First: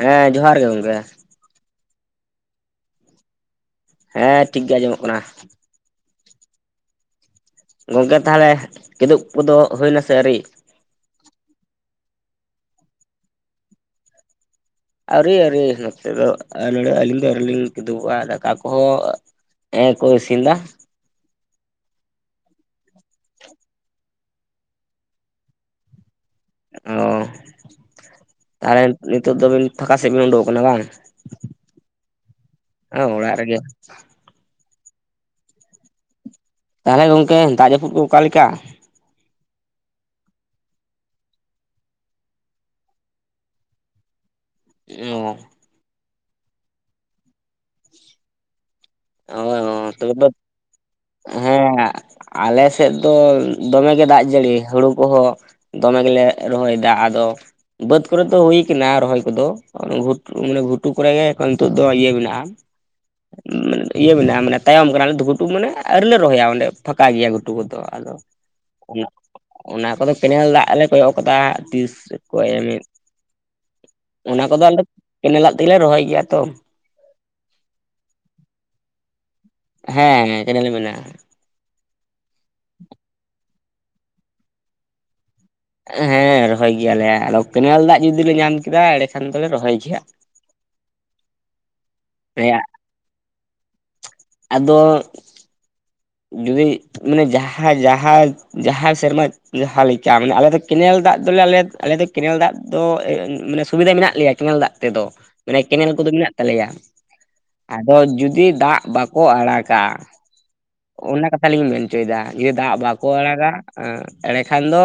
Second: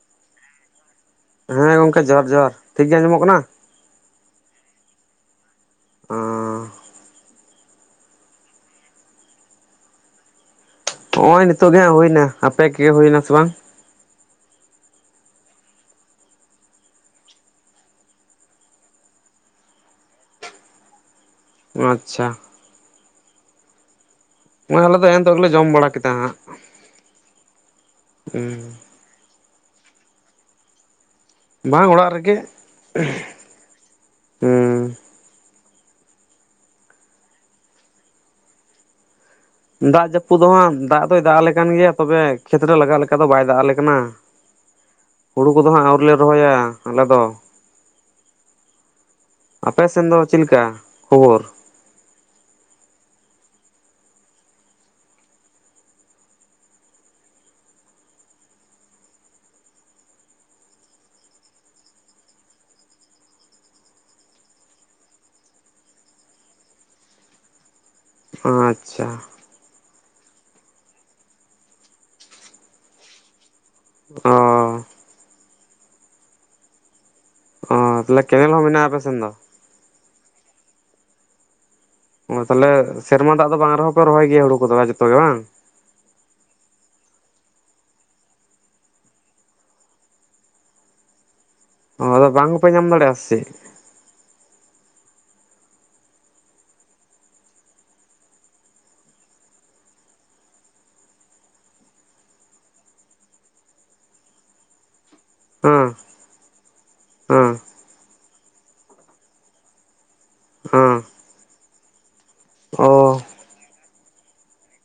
ᱦᱮᱸ ᱡᱚᱦᱟᱨ ᱜᱮ ᱜᱚᱝᱠᱮ᱾ ᱦᱮᱸ ᱜᱚᱝᱠᱮ ᱡᱚᱦᱟᱨ ᱡᱚᱦᱟᱨ, ᱴᱷᱤᱠ ᱜᱮ ᱟᱸᱡᱚᱢᱚᱜ ᱠᱟᱱᱟ? ᱦᱮᱸ ᱴᱷᱤᱠ ᱜᱮ ᱟᱸᱡᱚᱢᱚᱜ ᱠᱟᱱᱟ᱾ [unintelligible] ᱜᱚᱝᱠᱮ ᱛᱟᱦᱟᱞᱮ ᱠᱤᱫᱩᱜ ᱠᱚᱫᱚ ᱦᱩᱭᱱᱟ ᱥᱮ ᱟᱹᱣᱨᱤ? ᱦᱚᱸᱜᱚᱭ ᱱᱤᱛᱳᱜ ᱜᱮ ᱦᱟᱸᱜ ᱦᱳᱭᱱᱟ, ᱟᱯᱮᱠᱮ ᱦᱳᱭ ᱱᱟ ᱥᱮ ᱵᱟᱝ? ᱟᱹᱣᱨᱤ ᱟᱹᱣᱨᱤ ᱱᱚᱛᱮ ᱫᱚ [inaudible] ᱟᱹᱞᱤᱧ ᱫᱚ ᱟᱹᱣᱨᱤᱞᱤᱧ ᱠᱤᱫᱩᱵᱚᱜ-ᱟ, ᱫᱟᱠᱟ ᱠᱚᱦᱚᱸ ᱮᱸ ᱠᱚ ᱤᱥᱤᱱ ᱫᱟ᱾ ᱟᱪᱪᱷᱟ᱾ ᱦᱚᱸᱜᱚᱭ ᱟᱞᱮ ᱫᱚ ᱦᱮᱸᱜᱮ ᱱᱤᱛᱳᱜ ᱜᱮᱞᱮ ᱡᱚᱢ ᱵᱟᱲᱟ ᱠᱮᱫᱟ ᱾ ᱚ ᱛᱟᱦᱟᱞᱮ ᱱᱤᱛᱳᱜ ᱫᱚᱵᱤᱱ ᱯᱷᱟᱠᱟ ᱥᱮᱫ ᱵᱤᱱ ᱳᱸᱰᱳᱜ ᱠᱟᱱᱟ ᱵᱟᱝ? ᱵᱟᱝ ᱚᱲᱟᱜ ᱨᱮᱜᱮ ᱚ ᱚᱲᱟᱜ ᱨᱮᱜᱮ [unintelligible] ᱛᱟᱦᱟᱞᱮ ᱜᱚᱝᱠᱮ ᱫᱟᱜ ᱡᱟᱹᱯᱩᱫ ᱠᱚ ᱚᱠᱟ ᱞᱮᱠᱟ? ᱫᱟᱜ ᱡᱟᱹᱯᱩᱫ ᱫᱚ ᱦᱟᱸᱜ ᱫᱟᱜ ᱫᱚᱭ ᱫᱟᱜ ᱟᱞᱮ ᱠᱟᱱ ᱜᱮᱭᱟ, ᱛᱚᱵᱮ ᱠᱷᱮᱛ ᱨᱮ ᱞᱟᱜᱟᱜ ᱞᱮᱠᱟ ᱫᱚ ᱵᱟᱭ ᱫᱟᱜ ᱟᱞᱮ ᱠᱟᱱᱟ᱾ [unintelligible] ᱦᱩᱲᱩ ᱠᱚᱫᱚ ᱦᱟᱸᱜ ᱟᱹᱣᱨᱤ ᱞᱮ ᱨᱚᱦᱚᱭ-ᱟ ᱟᱞᱮ ᱫᱚ᱾ ᱟᱯᱮ ᱚ ᱥᱮᱱ ᱛᱚᱵᱮ ᱫᱚ ᱪᱤᱫ ᱞᱮᱠᱟ ᱠᱷᱳᱵᱳᱨ? [inaudible] ᱟᱞᱮ ᱥᱮᱫ ᱫᱚ ᱫᱚᱢᱮ ᱜᱮ ᱫᱟᱜ ᱡᱟᱹᱲᱤ ᱦᱩᱲᱩ ᱠᱚᱦᱚᱸ ᱫᱚᱢᱮ ᱜᱮᱞᱮ ᱨᱚᱦᱚᱭ ᱫᱟ, ᱟᱫᱚ ᱵᱟᱹᱫᱽ ᱠᱚᱨᱮ ᱫᱚ ᱦᱩᱭ ᱠᱟᱱᱟ ᱨᱚᱦᱚᱭ ᱠᱚᱫᱚ᱾ [inaudible] ᱜᱷᱩᱴᱩ ᱠᱚᱨᱮ ᱜᱮ ᱱᱤᱛᱳᱜ ᱫᱚ ᱤᱭᱟᱹ ᱢᱮᱱᱟᱜ-ᱟ [inaudible] ᱤᱭᱟᱹ ᱢᱮᱱᱟᱜ-ᱟ ᱢᱟᱱᱮ ᱛᱟᱭᱚᱢ ᱠᱟᱱᱟ, [inaudible] ᱜᱷᱩᱴᱩ ᱢᱟᱱᱮ ᱟᱹᱣᱨᱤᱞᱮ ᱨᱚᱦᱚᱭᱟ ᱚᱸᱰᱮ ᱯᱷᱟᱠᱟ ᱜᱮᱭᱟ ᱜᱷᱩᱴᱩ ᱠᱚᱫᱚ᱾ ᱟᱫᱚ [inaudible] ᱟᱪᱪᱷᱟ ᱚᱱᱟ ᱠᱚᱫᱚ ᱠᱮᱱᱮᱞ ᱫᱟᱜ ᱞᱮ ᱠᱚᱭᱚᱜ ᱠᱟᱫᱟ ᱛᱤᱥ ᱠᱚ ᱮᱢᱮᱫ᱾ ᱚ ᱚᱱᱟ ᱠᱚᱫᱚ ᱟᱞᱮ ᱠᱮᱱᱮᱞ ᱫᱟᱜ ᱛᱮᱜᱮ ᱞᱮ ᱨᱚᱦᱚᱭ ᱜᱮᱭᱟ ᱛᱚ᱾ ᱚ ᱛᱟᱞᱦᱮ ᱠᱮᱱᱮᱞ ᱦᱚᱸ ᱢᱮᱱᱟᱜ-ᱟ ᱟᱯᱮ ᱥᱮᱱ ᱫᱚ? ᱦᱮᱸ ᱦᱮᱸ ᱠᱮᱱᱮᱞ ᱢᱮᱱᱟᱜ-ᱟ᱾ ᱛᱟᱞᱦᱮ ᱥᱮᱨᱢᱟ ᱫᱟᱜ ᱫᱚ ᱵᱟᱝ ᱨᱮᱦᱚᱸ ᱯᱮ ᱨᱚᱦᱚᱭ ᱜᱮᱭᱟ ᱦᱩᱲᱩ ᱠᱚᱫᱚ ᱡᱚᱛᱚ ᱜᱮ ᱵᱟᱝ? ᱦᱮᱸ ᱨᱚᱦᱚᱭ ᱜᱮᱭᱟ ᱞᱮ ᱟᱫᱚ ᱠᱮᱱᱮᱞ ᱫᱟᱜ ᱡᱩᱫᱤ ᱞᱮ ᱧᱟᱢ ᱠᱮᱫᱟ ᱮᱸᱲᱮ ᱠᱷᱟᱱ ᱫᱚᱞᱮ ᱨᱚᱦᱚᱭ ᱜᱮᱭᱟ᱾ ᱚ ᱟᱫᱚ ᱵᱟᱝ ᱦᱮᱸ ᱦᱚᱸᱯᱮ ᱧᱟᱢ ᱫᱟᱲᱮᱜ-ᱟ [inaudible] ᱥᱤᱫ? ᱟᱫᱚ ᱡᱩᱫᱤ ᱢᱟᱱᱮ ᱡᱟᱦᱟᱸ ᱡᱟᱦᱟᱸ ᱡᱟᱦᱟᱸ ᱥᱮᱨᱢᱟ ᱡᱟᱦᱟᱸ ᱞᱮᱠᱟ ᱢᱟᱱᱮ ᱟᱞᱮ ᱫᱚ ᱠᱮᱱᱮᱞ ᱫᱟᱜ ᱫᱚᱞᱮ ᱟᱞᱮ ᱟᱞᱮ ᱫᱚ ᱠᱮᱱᱮᱞ ᱫᱟᱜ ᱫᱚ ᱢᱟᱱᱮ ᱥᱩᱵᱤᱫᱟ ᱢᱮᱱᱟᱜ ᱞᱮᱭᱟ, ᱠᱮᱱᱮᱞ ᱫᱟᱜ ᱛᱮᱫᱚ᱾ ᱢᱟᱱᱮ ᱦᱮᱸ ᱠᱮᱱᱮᱞ ᱠᱚᱫᱚ ᱢᱮᱱᱟᱜ ᱛᱟᱞᱮᱭ-ᱟ ᱦᱮᱸ ᱟᱫᱚ ᱡᱩᱫᱤ ᱫᱟᱜ ᱵᱟᱠᱚ ᱟᱲᱟᱜ-ᱟ ᱦᱮᱸ ᱚᱱᱟ ᱠᱟᱛᱷᱟ ᱞᱤᱧ ᱢᱮᱱ ᱦᱚᱪᱚᱭ ᱫᱟ ᱡᱮ ᱫᱟᱜ ᱚ ᱵᱟᱠᱚ ᱟᱲᱟᱜ-ᱟ, ᱮᱸ ᱮᱸᱲᱮ ᱠᱷᱟᱱ ᱫᱚ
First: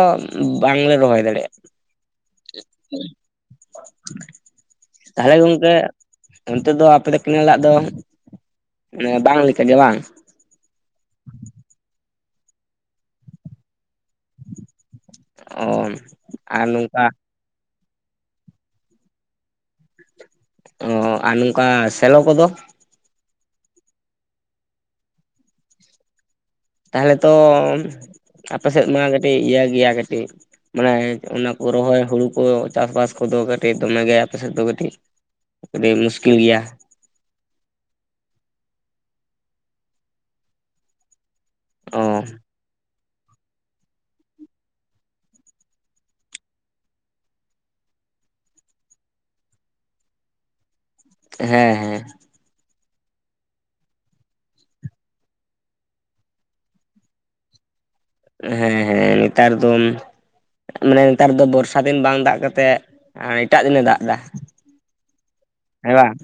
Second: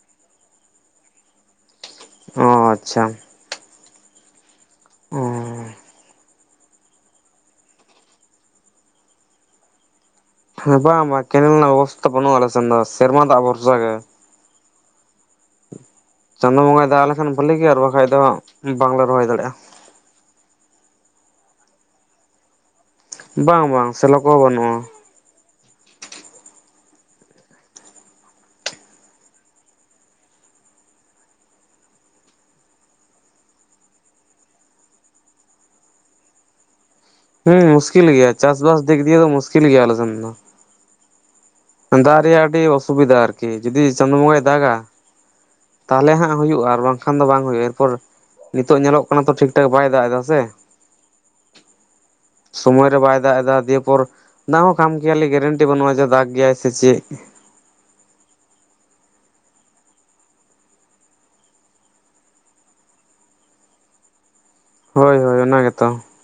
ᱵᱟᱝᱞᱮ ᱨᱚᱦᱚᱭ ᱫᱟᱲᱮᱜ-ᱟ᱾ ᱚ ᱟᱪᱪᱷᱟ ᱛᱟᱦᱟᱞᱮ ᱜᱚᱝᱠᱮ ᱚᱱᱛᱮ ᱫᱚ ᱟᱯᱮ ᱫᱚ ᱠᱮᱱᱮᱞ ᱫᱟᱜ ᱫᱚ ᱢᱟᱱᱮ ᱵᱟᱝ ᱞᱮᱠᱟ ᱜᱮ ᱵᱟᱝ? ᱦᱮᱸ ᱵᱟᱝ ᱵᱟᱝ ᱠᱮᱱᱮᱞ ᱨᱮᱱᱟᱜ ᱵᱮᱵᱚᱥᱛᱷᱟ ᱵᱟᱹᱱᱩᱜ-ᱟ, ᱟᱞᱮ ᱥᱮᱱ ᱫᱚ ᱥᱮᱨᱢᱟ ᱫᱟᱜ ᱵᱷᱚᱨᱥᱟ ᱜᱮ᱾ ᱚ ᱪᱟᱸᱫᱳ ᱟᱨ ᱵᱚᱸᱜᱟᱭ ᱱᱚᱝᱠᱟ ᱫᱟᱜ ᱞᱮᱠᱷᱟᱱ ᱵᱷᱟᱹᱞᱤ ᱜᱮ ᱟᱨ ᱵᱟᱝᱠᱷᱟᱱ ᱵᱟᱝᱞᱮ ᱨᱚᱦᱚᱭ ᱫᱟᱲᱮᱭᱟᱜᱼᱟ᱾ ᱚ ᱟᱨ ᱱᱚᱝᱠᱟ ᱥᱮᱞᱚ ᱠᱚᱫᱚ? ᱵᱟᱝ ᱵᱟᱝ ᱥᱮᱞᱚ ᱠᱚ ᱵᱟᱹᱱᱩᱜ-ᱟ᱾ ᱛᱟᱦᱚᱞᱮ ᱛᱚ ᱟᱯᱮ ᱥᱮᱫ ᱢᱟ ᱠᱟᱹᱴᱤᱡ ᱤᱭᱟᱹ ᱜᱮᱭᱟ ᱠᱟᱹᱴᱤᱡ, ᱢᱟᱱᱮ ᱚᱱᱟ ᱠᱚ ᱨᱚᱦᱚᱭ ᱦᱩᱲᱩ ᱠᱚ ᱪᱟᱥ ᱵᱟᱥ ᱠᱚᱫᱚ ᱠᱟᱹᱴᱤᱡ ᱫᱚᱢᱮ ᱜᱮ ᱟᱯᱮ ᱥᱮᱫ ᱫᱚ ᱠᱟᱹᱴᱤᱡ, ᱟᱹᱰᱤ ᱢᱩᱥᱠᱤᱞ ᱜᱮᱭᱟ᱾ ᱦᱩᱸ ᱢᱩᱥᱠᱤᱞ ᱜᱮᱭᱟ ᱪᱟᱥ ᱵᱟᱥ ᱫᱤᱠ ᱫᱤᱭᱮ ᱫᱚ ᱢᱩᱥᱠᱤᱞ ᱜᱮᱭᱟ ᱟᱞᱮ ᱥᱮᱱ ᱫᱚ᱾ ᱚ ᱫᱟᱜ ᱨᱮᱭᱟᱜ ᱟᱹᱰᱤ ᱚᱥᱩᱵᱤᱫᱷᱟ ᱟᱨ ᱠᱤ ᱡᱚᱫᱤ ᱪᱟᱸᱫᱳ ᱵᱚᱸᱜᱟᱭ ᱫᱟ ᱜᱟ᱾ ᱛᱟᱦᱚᱞᱮ ᱦᱟᱸᱜ ᱦᱩᱭᱩᱜᱼᱟ ᱟᱨ ᱵᱟᱝᱠᱷᱟᱱ ᱫᱚ ᱵᱟᱝ ᱦᱩᱭᱩᱜᱼᱟ ᱾ᱮᱨ ᱯᱚᱨ, ᱱᱤᱛᱚᱜ ᱧᱮᱞᱚᱜ ᱠᱟᱱᱟ ᱛᱚ ᱴᱷᱤᱠ ᱴᱷᱟᱠ ᱵᱟᱭ ᱫᱟᱜ ᱮᱫᱟ ᱥᱮ᱾ ᱦᱮᱸ ᱦᱮᱸ᱾ ᱥᱚᱢᱚᱭ ᱨᱮ ᱵᱟᱭ ᱫᱟᱜ ᱮᱫᱟ ᱫᱤᱭᱮ ᱯᱚᱨ ᱫᱟᱜ ᱦᱚᱸ ᱠᱷᱟᱢ ᱠᱷᱮᱭᱟᱞᱤ ᱜᱮᱨᱮᱱᱴᱤ ᱵᱟᱹᱱᱩᱜᱼᱟ ᱡᱮ ᱫᱟᱜ ᱜᱮᱭᱟᱭ ᱥᱮ ᱪᱮᱫ? ᱦᱮᱸ ᱦᱮᱸ ᱱᱮᱛᱟᱨ ᱫᱚ᱾ ᱢᱟᱱᱮ ᱱᱮᱛᱟᱨ ᱫᱚ ᱵᱚᱨᱥᱟ ᱫᱤᱱ ᱵᱟᱝ ᱫᱟᱜ ᱠᱟᱛᱮᱫ ᱮᱴᱟᱜ ᱫᱤᱱᱮ ᱫᱟᱜ ᱫᱟ᱾ ᱦᱳᱭ ᱦᱳᱭ ᱚᱱᱟᱜᱮ ᱾ ᱦᱮᱸ ᱵᱟᱝ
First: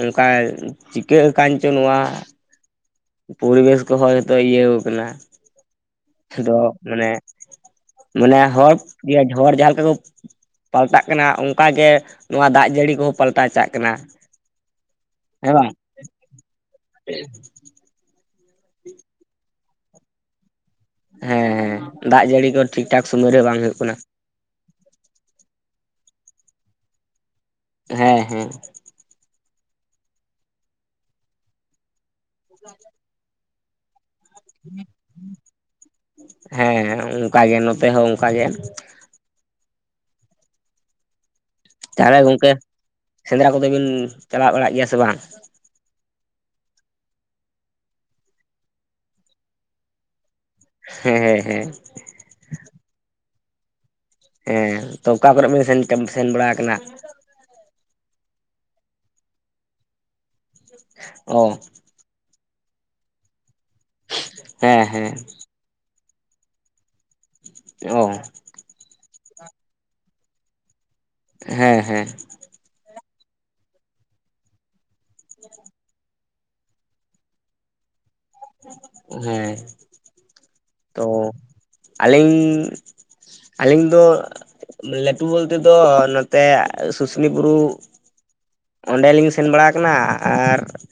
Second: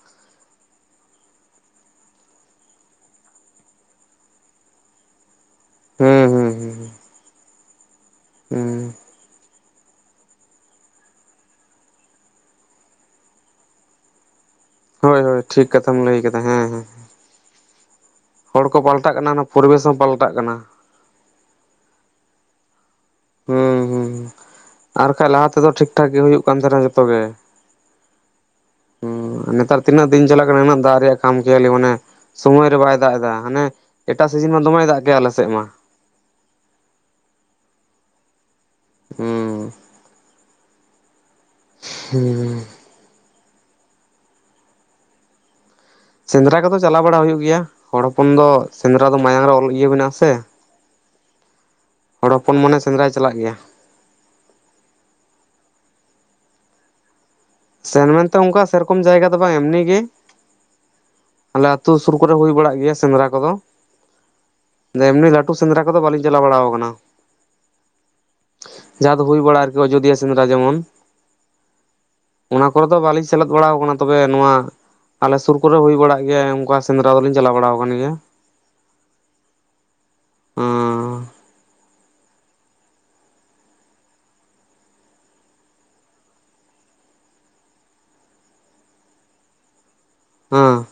ᱚᱱᱠᱟ ᱪᱤᱠᱟᱹᱜ ᱟᱠᱟᱱ ᱪᱚ ᱱᱚᱣᱟ ᱯᱚᱨᱤᱵᱮᱥ ᱠᱚᱦᱚᱸ ᱱᱤᱛᱚ ᱤᱭᱟᱹ ᱠᱟᱱᱟ ᱦᱩᱸ ᱦᱩᱸ ᱫᱚ ᱦᱩᱸ ᱢᱟᱱᱮ, ᱢᱟᱱᱮ ᱦᱚᱲ ᱦᱩᱸ [unintelligible] ᱡᱟᱦᱟᱸᱮ ᱞᱮᱠᱟ ᱠᱚ᱾ ᱯᱟᱞᱴᱟᱜ ᱠᱟᱱᱟ ᱚᱱᱠᱟᱜ ᱜᱮ ᱱᱚᱣᱟ ᱫᱟᱜ ᱡᱟᱹᱲᱤ ᱠᱚᱦᱚᱸ ᱯᱟᱞᱴᱟ ᱪᱟᱜ ᱠᱟᱱᱟ ᱾ ᱦᱳᱭ ᱦᱳᱭ ᱴᱷᱤᱠ ᱠᱟᱛᱷᱟᱢ ᱞᱟᱹᱭ ᱠᱮᱫᱟ ᱦᱮᱸ ᱦᱮᱸ ᱾ ᱦ [unintelligible] ᱦᱚᱲ ᱠᱚ ᱯᱟᱞᱴᱟᱜ ᱠᱟᱱᱟ ᱚᱱᱟ ᱯᱚᱨᱤᱵᱮᱥ ᱦᱚᱸ ᱯᱟᱞᱴᱟᱜ ᱠᱟᱱᱟ ᱾ ᱦᱮᱸ ᱦᱮᱸ ᱫᱟᱜ ᱴᱟᱲᱤ ᱠᱚ ᱴᱷᱤᱠ ᱴᱷᱟᱠ ᱥᱳᱢᱚᱭ ᱨᱮ ᱵᱟᱝ ᱦᱩᱭᱩᱜ ᱠᱟᱱᱟ ᱾ ᱟᱨᱠᱟᱱᱡ ᱞᱟᱦᱟ ᱛᱮᱫᱚ ᱴᱷᱤᱠ ᱴᱷᱟᱠ ᱜᱮ ᱦᱩᱭᱩᱜ ᱠᱟᱱ ᱛᱟᱦᱮᱱᱟ ᱡᱚᱛᱚ ᱜᱮ ᱾ ᱦᱮᱸ ᱦᱮᱸ ᱾ ᱦ ᱱᱮᱛᱟᱨ ᱛᱤᱱᱟᱹᱜ ᱫᱤᱱ ᱪᱟᱞᱟᱜ ᱠᱟᱱᱟ ᱩᱱᱟᱹᱜ ᱫᱟᱜ ᱨᱮᱭᱟᱜ ᱠᱟᱢ ᱠᱮᱭᱟᱞᱤ ᱢᱟᱱᱮ᱾ ᱥᱚᱢᱚᱭ ᱨᱮ ᱵᱟᱭ ᱫᱟᱜ ᱮᱫᱟ ᱦᱟᱱᱮ ᱮᱴᱟᱜ ᱥᱤᱡᱤᱱ ᱢᱟ ᱫᱚᱢᱮ ᱫᱟᱜ ᱠᱮᱛ ᱟᱞᱮ ᱥᱮᱫ ᱢᱟ ᱾ ᱦᱮᱸ ᱦᱮᱸ ᱚᱱᱠᱟ ᱜᱮ ᱱᱚᱛᱮ ᱦᱚᱸ ᱚᱱᱠᱟᱜᱮ ᱾ ᱦᱩᱸ᱾ ᱛᱟᱦᱚᱞᱮ ᱜᱚᱢᱠᱮ ᱥᱮᱸᱫᱽᱨᱟ ᱠᱚᱫᱚ ᱵᱤᱱ ᱪᱟᱞᱟᱣ ᱵᱟᱲᱟᱜ ᱜᱮᱭᱟ ᱥᱮ ᱵᱟᱝ? ᱥᱮᱸᱫᱽᱨᱟ ᱠᱚᱫᱚ ᱪᱟᱞᱟᱣ ᱵᱟᱲᱟ ᱦᱩᱭᱩᱜ ᱜᱮᱭᱟ ᱦᱚᱲ ᱦᱚᱯᱚᱱ ᱫᱚ ᱥᱮᱸᱫᱽᱨᱟ ᱫᱚ ᱢᱟᱭᱟᱝ ᱨᱮ ᱚᱞ ᱤᱭᱟᱹ ᱢᱮᱱᱟᱜ ᱥᱮ ᱾ ᱦᱮᱸ ᱦᱮᱸ ᱦᱮᱸ ᱾ ᱦᱚᱲ ᱦᱚᱯᱚᱱ ᱢᱚᱱᱮ ᱥᱮᱸᱫᱽᱨᱟᱭ ᱪᱟᱞᱟᱜ ᱜᱮᱭᱟ ᱾ ᱦᱮᱸ ᱛᱚ ᱚᱠᱟ ᱠᱚᱨᱮ ᱵᱮᱱ ᱥᱮᱱ ᱵᱟᱲᱟ ᱠᱟᱱᱟ? ᱥᱮᱱ ᱢᱮᱱᱛᱮ ᱚᱱᱠᱟ ᱥᱮ ᱨᱚᱠᱚᱢ ᱡᱟᱭᱜᱟ ᱫᱚ ᱵᱟᱝ ᱮᱢᱱᱤ ᱜᱮ ᱾ ᱚ ᱟᱞᱮ ᱥᱩᱨ ᱥᱩᱨ ᱠᱚᱨᱮ ᱦᱩᱭ ᱵᱟᱲᱟᱜ ᱜᱮᱭᱟ᱾ ᱥᱮᱸᱫᱽᱨᱟ ᱠᱚᱫᱚ ᱦᱮᱸ ᱦᱮᱸ ᱮᱢᱱᱤ ᱞᱟᱹᱴᱩ ᱥᱮᱸᱫᱽᱨᱟ ᱠᱚᱫᱚ ᱵᱟᱹᱞᱤᱧ ᱪᱟᱞᱟ ᱟᱵᱟᱲᱟ ᱾ ᱚ᱾ ᱡᱟᱦᱟᱸ ᱫᱚ ᱦᱩᱭ ᱠᱟᱲᱟ ᱟᱡᱚᱰᱭᱟ ᱟᱨᱠᱤ ᱡᱩᱫᱤ ᱥᱮᱸᱫᱽᱨᱟ ᱡᱚᱢᱚᱱ ᱾ ᱦᱮᱸ ᱦᱮᱸ᱾ ᱚᱱᱟ ᱠᱚᱨᱮ ᱫᱚ ᱵᱟᱞᱤᱧ ᱥᱮᱞᱮᱫ ᱵᱟᱲᱟ ᱟᱠᱟᱱᱟ ᱛᱚᱵᱮ ᱱᱚᱣᱟ ᱟᱞᱮ ᱥᱩᱨ ᱠᱚᱨᱮ ᱦᱩᱭ ᱵᱟᱲᱟᱜ ᱚᱱᱠᱟ ᱥᱮᱸᱫᱽᱨᱟ ᱫᱚᱞᱤᱧ ᱪᱟᱞᱟᱣ ᱵᱟᱲᱟ ᱟᱠᱟᱱ ᱜᱮᱭᱟ ᱾ ᱦᱮᱸ ᱛᱚ ᱟᱹᱞᱤᱧ, ᱟᱹᱞᱤᱧ ᱫᱚ ᱞᱟᱹᱴᱩ ᱵᱚᱞᱛᱮᱫᱚ ᱱᱚᱛᱮ ᱥᱩᱥᱱᱤ ᱵᱩᱨᱩ᱾ ᱚᱸᱰᱮᱞᱤᱧ ᱥᱮᱱ ᱵᱟᱲᱟ ᱟᱠᱟᱱᱟ ᱟᱨ, ᱦᱮᱸ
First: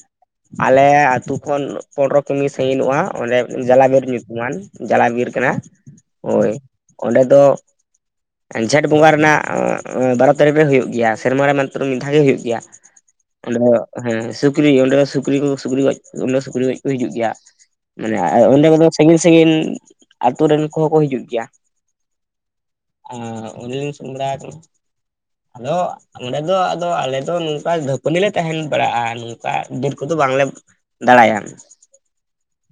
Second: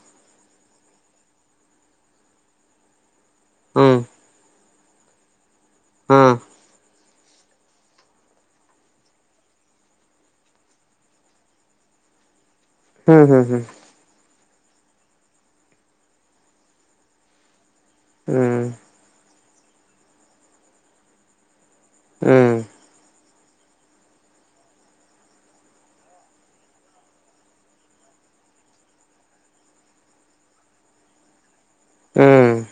ᱟᱞᱮ ᱟᱹᱛᱩ ᱠᱷᱚᱱ ᱯᱚᱨᱚᱵᱽ ᱠᱟᱹᱢᱤ ᱥᱟᱹᱜᱤ ᱧᱚᱜ-ᱟ ᱚᱸᱰᱮ ᱡᱟᱞᱟ ᱦᱮᱸ ᱵᱤᱨ ᱧᱩᱛᱩᱢᱟᱱ᱾ ᱡᱟᱞᱟ ᱵᱤᱨ ᱠᱟᱱᱟ ᱦᱳᱭ ᱚᱸᱰᱮ ᱫᱚ᱾ ᱡᱷᱮᱸᱴ ᱵᱚᱸᱜᱟ ᱨᱮᱱᱟᱜ ᱵᱟᱨᱚ ᱛᱟᱹᱨᱤᱠᱷ ᱨᱮ ᱦᱩᱭᱩᱜ ᱜᱮᱭᱟ ᱥᱮᱨᱢᱟ ᱨᱮ ᱢᱤᱫ ᱫᱷᱟᱣ ᱜᱮ ᱦᱩᱭᱩᱜ ᱜᱮᱭᱟ᱾ ᱦᱮᱸ ᱦᱮᱸ ᱦᱩᱸ ᱦᱩᱸ ᱚᱸᱰᱮ ᱫᱚ ᱦᱮᱸ ᱥᱩᱠᱨᱤ ᱚᱸᱰᱮ ᱥᱩᱠᱨᱤ ᱠᱚ ᱥᱩᱠᱨᱤ ᱜᱚᱡ ᱚᱸᱰᱮ ᱥᱩᱠᱨᱤ ᱜᱚᱡ ᱠᱚ ᱦᱤᱡᱩᱜ ᱜᱮᱭᱟ ᱾ ᱢᱟᱱᱮ ᱦᱩᱸ ᱚᱸᱰᱮ ᱠᱚᱫᱚ ᱥᱟᱺᱜᱤᱧ ᱥᱟᱺᱜᱤᱧ ᱟᱹᱛᱩ ᱨᱮᱱ ᱠᱚ ᱦᱚᱸ ᱠᱚ ᱦᱤᱡᱩᱜ ᱜᱮᱭᱟ ᱾ ᱦᱮᱸ᱾ [unintelligible] ᱟᱫᱚ ᱚᱸᱰᱮ ᱟᱫᱚ ᱟᱞᱮ ᱫᱚ [unintelligible] ᱛᱟᱦᱮᱸᱱ ᱵᱟᱲᱟᱜ-ᱟ ᱱᱚᱝᱠᱟ ᱵᱤᱨ ᱠᱚᱫᱚ ᱵᱟᱝᱞᱮ ᱫᱟᱬᱟᱭᱟ ᱾ ᱦᱩᱸᱻ᱾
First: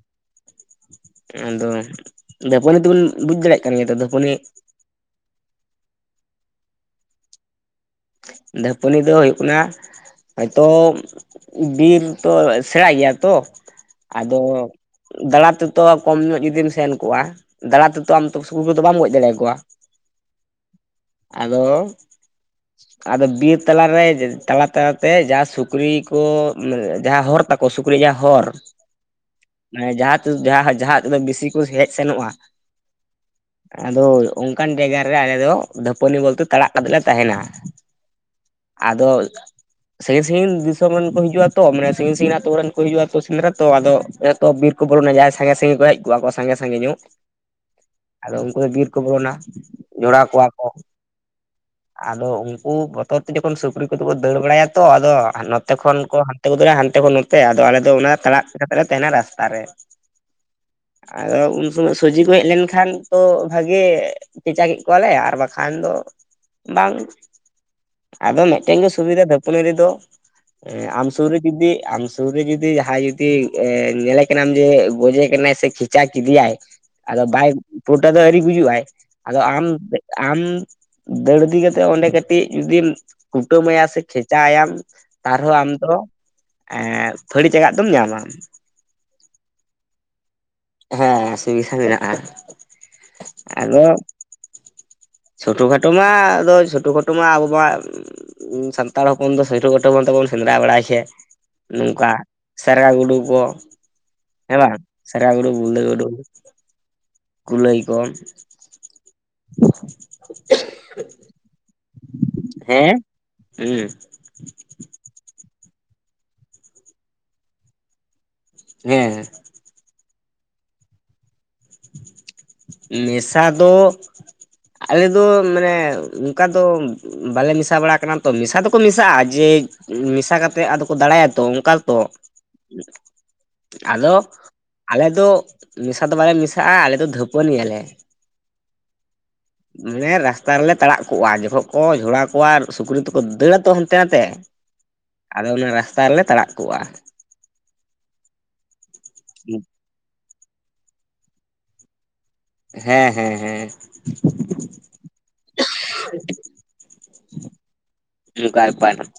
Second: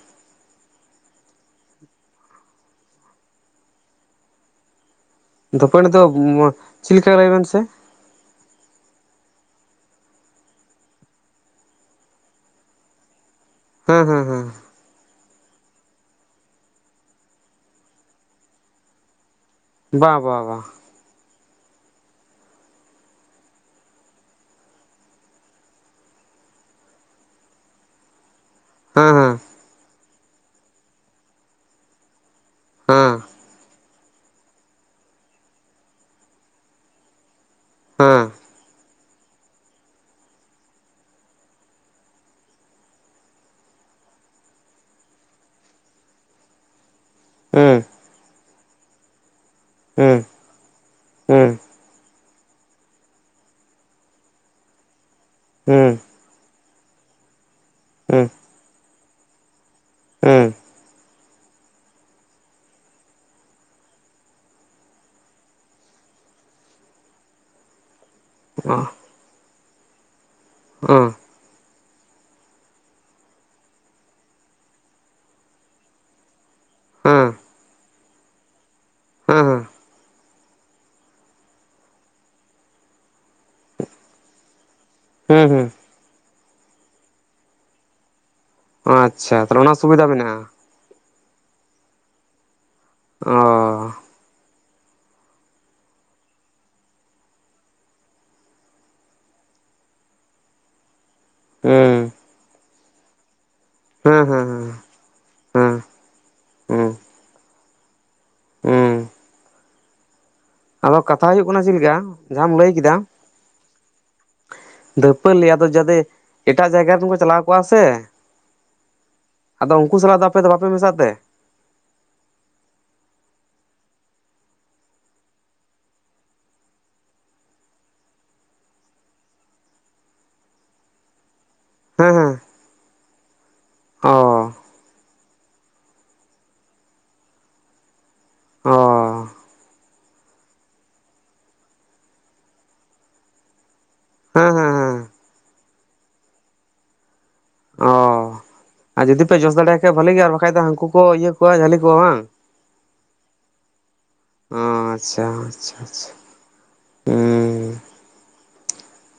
ᱟᱫᱚ ᱫᱷᱟᱹᱯᱟᱹᱱᱤ ᱛᱚ ᱵᱤᱱ ᱵᱩᱡ ᱫᱟᱲᱮᱭᱟᱜ ᱠᱟᱱ ᱜᱮᱭᱟ ᱛᱚ ᱫᱷᱟᱹᱯᱟᱹᱱᱤ ᱫᱟᱹᱯᱟᱹᱱᱤ ᱫᱚ ᱪᱮᱫ ᱞᱮᱠᱟ ᱞᱟᱹᱭ ᱵᱮᱱ ᱥᱮ? ᱫᱟᱹᱯᱟᱹᱱᱤ ᱫᱚ ᱦᱩᱭᱩᱜ ᱠᱟᱱᱟ᱾ ᱦᱳᱭᱵᱛᱚ ᱵᱤᱨ ᱛᱚ ᱥᱮᱬᱟ ᱜᱮᱭᱟ ᱛᱚ ᱦᱮᱸ ᱦᱮᱸ ᱟᱫᱚ᱾ ᱦᱮᱸ ᱫᱟᱬᱟ ᱛᱮᱛᱚ ᱠᱚᱢ ᱧᱚᱜ ᱡᱩᱫᱤᱢ ᱥᱮᱱ ᱠᱚᱜ-ᱟ ᱫᱟᱬᱟ ᱛᱮᱛᱚ ᱟᱢ ᱛᱚ [unintelligible] ᱠᱚᱫᱚ ᱵᱟᱢ ᱜᱚᱡ ᱫᱟᱲᱮᱭᱟᱠᱚᱣᱟ᱾ ᱵᱟ ᱵᱟ ᱵᱟ᱾ ᱟᱫᱚ ᱟᱫᱚ ᱵᱤᱨ ᱛᱟᱞᱟᱨᱮ ᱛᱟᱞᱟ ᱛᱟᱞᱟᱛᱮ ᱡᱟ ᱥᱩᱠᱨᱤ ᱠᱚ ᱡᱟᱦᱟᱸ ᱦᱚᱨ ᱛᱟᱠᱚ ᱥᱩᱠᱨᱤ ᱡᱟ ᱦᱚᱨ ᱦᱮᱸ ᱦᱮᱸ ᱢᱟᱱᱮ ᱡᱟᱦᱟᱸ ᱡᱟᱦᱟᱸ ᱡᱟᱦᱟᱸ ᱛᱚ ᱵᱮᱥᱤ ᱠᱚ ᱦᱮᱡ ᱥᱮᱱᱚᱜ-ᱟ᱾ ᱦᱮᱸ ᱟᱫᱚ ᱚᱱᱠᱟᱱ ᱡᱟᱭᱜᱟ ᱨᱮ ᱟᱞᱮ ᱫᱚ ᱫᱷᱟᱹᱯᱟᱹᱱᱤ ᱵᱚᱞᱛᱮ ᱛᱟᱲᱟᱜ ᱠᱟᱛᱮ ᱞᱮ ᱛᱟᱦᱮᱸᱱᱟ᱾ ᱦᱮᱸ᱾ ᱟᱫᱚ᱾ ᱥᱟᱹᱜᱤᱧ ᱥᱟᱹᱜᱤᱧ ᱫᱤᱥᱚᱢ ᱨᱮᱱ ᱠᱚ ᱦᱤᱡᱩᱜ-ᱟ ᱛᱚ ᱢᱟᱱᱮ ᱥᱟᱹᱜᱤᱧ ᱥᱟᱹᱜᱤᱧ ᱟᱛᱳ ᱨᱮᱱ ᱠᱚ ᱦᱤᱡᱩᱜ-ᱟ ᱛᱚ ᱥᱮᱫᱽᱨᱟ ᱛᱚ ᱟᱫᱚ᱾ ᱛᱚ ᱵᱤᱨ ᱠᱚ ᱵᱚᱞᱚᱱᱟ ᱡᱟᱦᱟᱸᱭ ᱥᱟᱸᱜᱮ ᱥᱟᱸᱜᱮ ᱠᱚ ᱦᱮᱡ ᱠᱚᱜ-ᱟ ᱠᱚ ᱥᱟᱸᱜᱮ ᱥᱟᱸᱜᱮ ᱧᱚᱜ᱾ ᱦᱮᱸ ᱟᱫᱚ ᱩᱱᱠᱩ ᱫᱚ ᱵᱤᱨ ᱠᱚ ᱵᱚᱞᱚᱱᱟ ᱦᱮᱸ ᱡᱚᱲᱟᱣ ᱠᱚᱣᱟ ᱠᱚ᱾ ᱦᱮᱸ ᱟᱫᱚ ᱩᱱᱠᱩ ᱵᱚᱛᱚᱨ ᱛᱮ ᱡᱚᱠᱷᱚᱱ ᱥᱩᱠᱨᱤ ᱠᱚᱫᱚ ᱠᱚ ᱫᱟᱹᱲ ᱵᱟᱲᱟᱭᱟ᱾ ᱛᱚ ᱟᱫᱚ ᱱᱚᱛᱮ ᱠᱷᱚᱱ ᱦᱮᱸ ᱠᱚ ᱦᱟᱱᱛᱮ ᱜᱚᱫᱚᱜ-ᱟ, ᱦᱟᱱᱛᱮ ᱠᱷᱚᱱ ᱱᱚᱛᱮ ᱟᱫᱚ ᱟᱞᱮ ᱫᱚ ᱚᱱᱟ ᱛᱟᱲᱟᱜ ᱠᱟᱛᱮᱞᱮ ᱛᱟᱦᱮᱸᱱᱟ ᱨᱟᱥᱛᱟ ᱨᱮ᱾ ᱦᱮᱸ᱾ ᱟᱫᱚ ᱩᱱ ᱥᱚᱢᱚᱭ ᱥᱚᱵᱡᱤ ᱯᱮ ᱦᱮᱡ ᱞᱮᱱᱠᱷᱟᱱ ᱛᱚ ᱵᱷᱟᱜᱤ ᱠᱷᱮᱪᱟ ᱠᱮᱫ ᱠᱚᱣᱟᱞᱮ ᱟᱨ ᱵᱟᱠᱷᱟᱱ ᱫᱚ ᱵᱟᱝ᱾ ᱟᱫᱚ ᱢᱤᱫᱴᱮᱱ ᱦᱮᱸ ᱜᱮ ᱥᱩᱵᱤᱫᱷᱟ ᱫᱷᱟᱹᱯᱟᱹᱲᱤ ᱨᱮᱫᱚ ᱟᱢ ᱦᱮᱸ ᱥᱩᱨ ᱨᱮ ᱡᱩᱫᱤ ᱟᱢ ᱥᱩᱠᱚᱨᱤ ᱡᱩᱫᱤ ᱡᱟᱦᱟᱸᱭ ᱡᱩᱫᱤ ᱧᱮᱞᱮ ᱠᱟᱱᱟᱢ ᱡᱮ ᱜᱚᱡᱮ ᱠᱟᱱᱟᱭ ᱥᱮ ᱠᱷᱮᱪᱟ ᱠᱮᱫᱮ ᱭᱟᱭ᱾ ᱟᱫᱚ ᱦᱮᱸ ᱵᱟᱭ ᱯᱩᱨᱳᱴᱟ ᱫᱚ ᱟᱹᱣᱨᱤ ᱜᱩᱡᱩᱜ-ᱟᱭ ᱟᱫᱚ ᱟᱢ᱾ ᱦᱮᱸ ᱟᱢ ᱫᱟᱹᱲ ᱤᱫᱤ ᱠᱟᱛᱮ ᱚᱸᱰᱮ ᱠᱟᱹ ᱠᱟᱹᱴᱤᱡ ᱡᱩᱫᱤᱢ ᱠᱩᱴᱟᱹᱢ ᱟᱭᱟ ᱥᱮ ᱠᱷᱮᱪᱟ ᱟᱭᱟᱢ ᱛᱟᱨ ᱦᱮᱸ ᱦᱩᱸ ᱦᱚᱸ ᱟᱢ ᱫᱚ᱾ ᱮᱸᱻ ᱯᱷᱟᱹᱲᱤ ᱪᱟᱜᱟᱫ ᱫᱚᱢ ᱧᱟᱢᱟ᱾ ᱟᱪᱪᱷᱟ ᱛᱟᱦᱚᱸᱞᱮ ᱚᱱᱟ ᱥᱩᱵᱤᱫᱷᱟ ᱢᱮᱱᱟᱜ-ᱟ᱾ ᱦᱮᱸ ᱥᱩᱵᱤᱫᱷᱟ ᱢᱮᱱᱟᱜ-ᱟ ᱟᱫᱚ᱾ ᱚ ᱪᱷᱳᱴᱳ ᱠᱷᱟᱴᱳ ᱢᱟ ᱟᱫᱚ ᱪᱷᱳᱴᱳ ᱠᱷᱟᱴᱳ ᱢᱟ ᱟᱵᱚ ᱢᱟ, ᱥᱟᱱᱛᱟᱲ ᱦᱚᱯᱚᱱ ᱫᱚ ᱥᱩᱴᱩ ᱛᱮᱵᱚᱱ ᱥᱮᱸᱫᱽᱨᱟ ᱵᱟᱲᱟᱭ ᱥᱮᱹ ᱱᱚᱝᱠᱟ ᱦᱩᱸ ᱥᱟᱨᱜᱟ ᱜᱩᱰᱩ ᱠᱚ᱾ ᱦᱮᱸ ᱵᱟᱝ ᱥᱟᱹᱨᱜᱟ ᱜᱩᱰᱩ ᱦᱮᱸ ᱵᱩᱞᱫᱟᱹ ᱜᱩᱰᱩ ᱦᱩᱸ ᱠᱩᱞᱟᱹᱭ ᱠᱚ ᱾ ᱦᱩᱸ ᱟᱫᱚ ᱠᱟᱛᱷᱟ ᱦᱩᱭᱩᱜ ᱠᱟᱱᱟ ᱪᱮᱫ ᱞᱮᱠᱟ ᱡᱟᱸᱟᱢ ᱞᱟᱹᱭ ᱠᱮᱫᱟ ᱦᱮᱸ ᱾ ᱦᱩᱸ ᱫᱷᱟᱹᱯᱟᱹᱞᱤ ᱟᱫᱚ ᱡᱟᱫᱤ ᱮᱴᱟᱜ ᱡᱟᱭᱜᱟ ᱨᱮᱱ ᱠᱚ ᱪᱟᱞᱟᱣ ᱠᱚᱜᱼᱟ ᱥᱮ ᱾ ᱦᱮᱸ ᱦᱮᱸ ᱾ ᱟᱫᱚ ᱩᱱᱠᱩ ᱥᱟᱞᱟᱜ ᱫᱚ ᱟᱯᱮ ᱫᱚ ᱵᱟᱯᱮ ᱢᱮᱥᱟᱜ ᱛᱮ? ᱢᱮᱥᱟ ᱫᱚ ᱟᱞᱮ ᱫᱚ ᱢᱟᱱᱮ ᱚᱱᱠᱟ ᱫᱚ ᱵᱟᱞᱮ ᱢᱮᱥᱟ ᱵᱟᱲᱟ ᱠᱟᱱᱟ ᱛᱚ ᱢᱮᱥᱟ ᱫᱚᱠᱚ ᱢᱮᱥᱟᱜᱼᱟ ᱡᱮ ᱢᱮᱥᱟ ᱠᱟᱛᱮᱫ ᱟᱫᱚ ᱠᱚ ᱫᱟᱬᱟᱭᱟ ᱛᱚ ᱾ ᱛᱚ ᱦᱮᱸ ᱦᱮᱸ ᱟᱫᱚ ᱚ ᱟᱞᱮ ᱫᱚ ᱢᱮᱥᱟ ᱫᱚ ᱵᱟᱞᱮ ᱢᱮᱥᱟ ᱟ ᱟᱞᱮ ᱫᱚ ᱫᱷᱟᱹᱯᱟᱹᱱᱤ ᱟᱞᱮ ᱾ ᱚ ᱢᱟᱱᱮ ᱨᱟᱥᱛᱟ ᱨᱮᱞᱮ ᱛᱟᱲᱟᱜ ᱠᱚᱜᱼᱟ ᱡᱚᱠᱷᱚᱱ ᱠᱚ ᱡᱷᱚᱲᱟ ᱠᱚᱣᱟ ᱥᱩᱠᱨᱤ ᱛᱮᱠᱚ ᱫᱟᱹᱟᱹᱲᱟ ᱛᱚ ᱦᱟᱱᱛᱮ ᱱᱟᱛᱮ ᱦᱮᱸ ᱦᱮᱸ ᱦᱮᱸ ᱾ ᱟᱫᱚ ᱚᱱᱟ ᱨᱟᱥᱛᱟ ᱨᱮᱞᱮ ᱛᱟᱲᱟᱜ ᱠᱚᱜᱼᱟ ᱾ ᱚ ᱟᱨ ᱡᱩᱫᱤ ᱯᱮ ᱡᱚᱥ ᱫᱟᱲᱮᱭ ᱠᱷᱟᱡ ᱵᱷᱟᱹᱞᱤ ᱜᱮ ᱟᱨ ᱵᱟᱠᱷᱟᱡ ᱫᱚ ᱦᱟᱹᱱᱠᱩ ᱠᱚ ᱤᱭᱟᱹ ᱠᱚᱣᱟ ᱡᱟᱹᱞᱤ ᱠᱚᱣᱟ ᱵᱟᱝ? ᱦᱮᱸ ᱦᱮᱸ ᱦᱮᱸ ᱾ ᱟᱪᱪᱷᱟ ᱟᱪᱪᱷᱟ ᱟᱪᱪᱷᱟ ᱦᱩᱸ ᱾ [inaudible]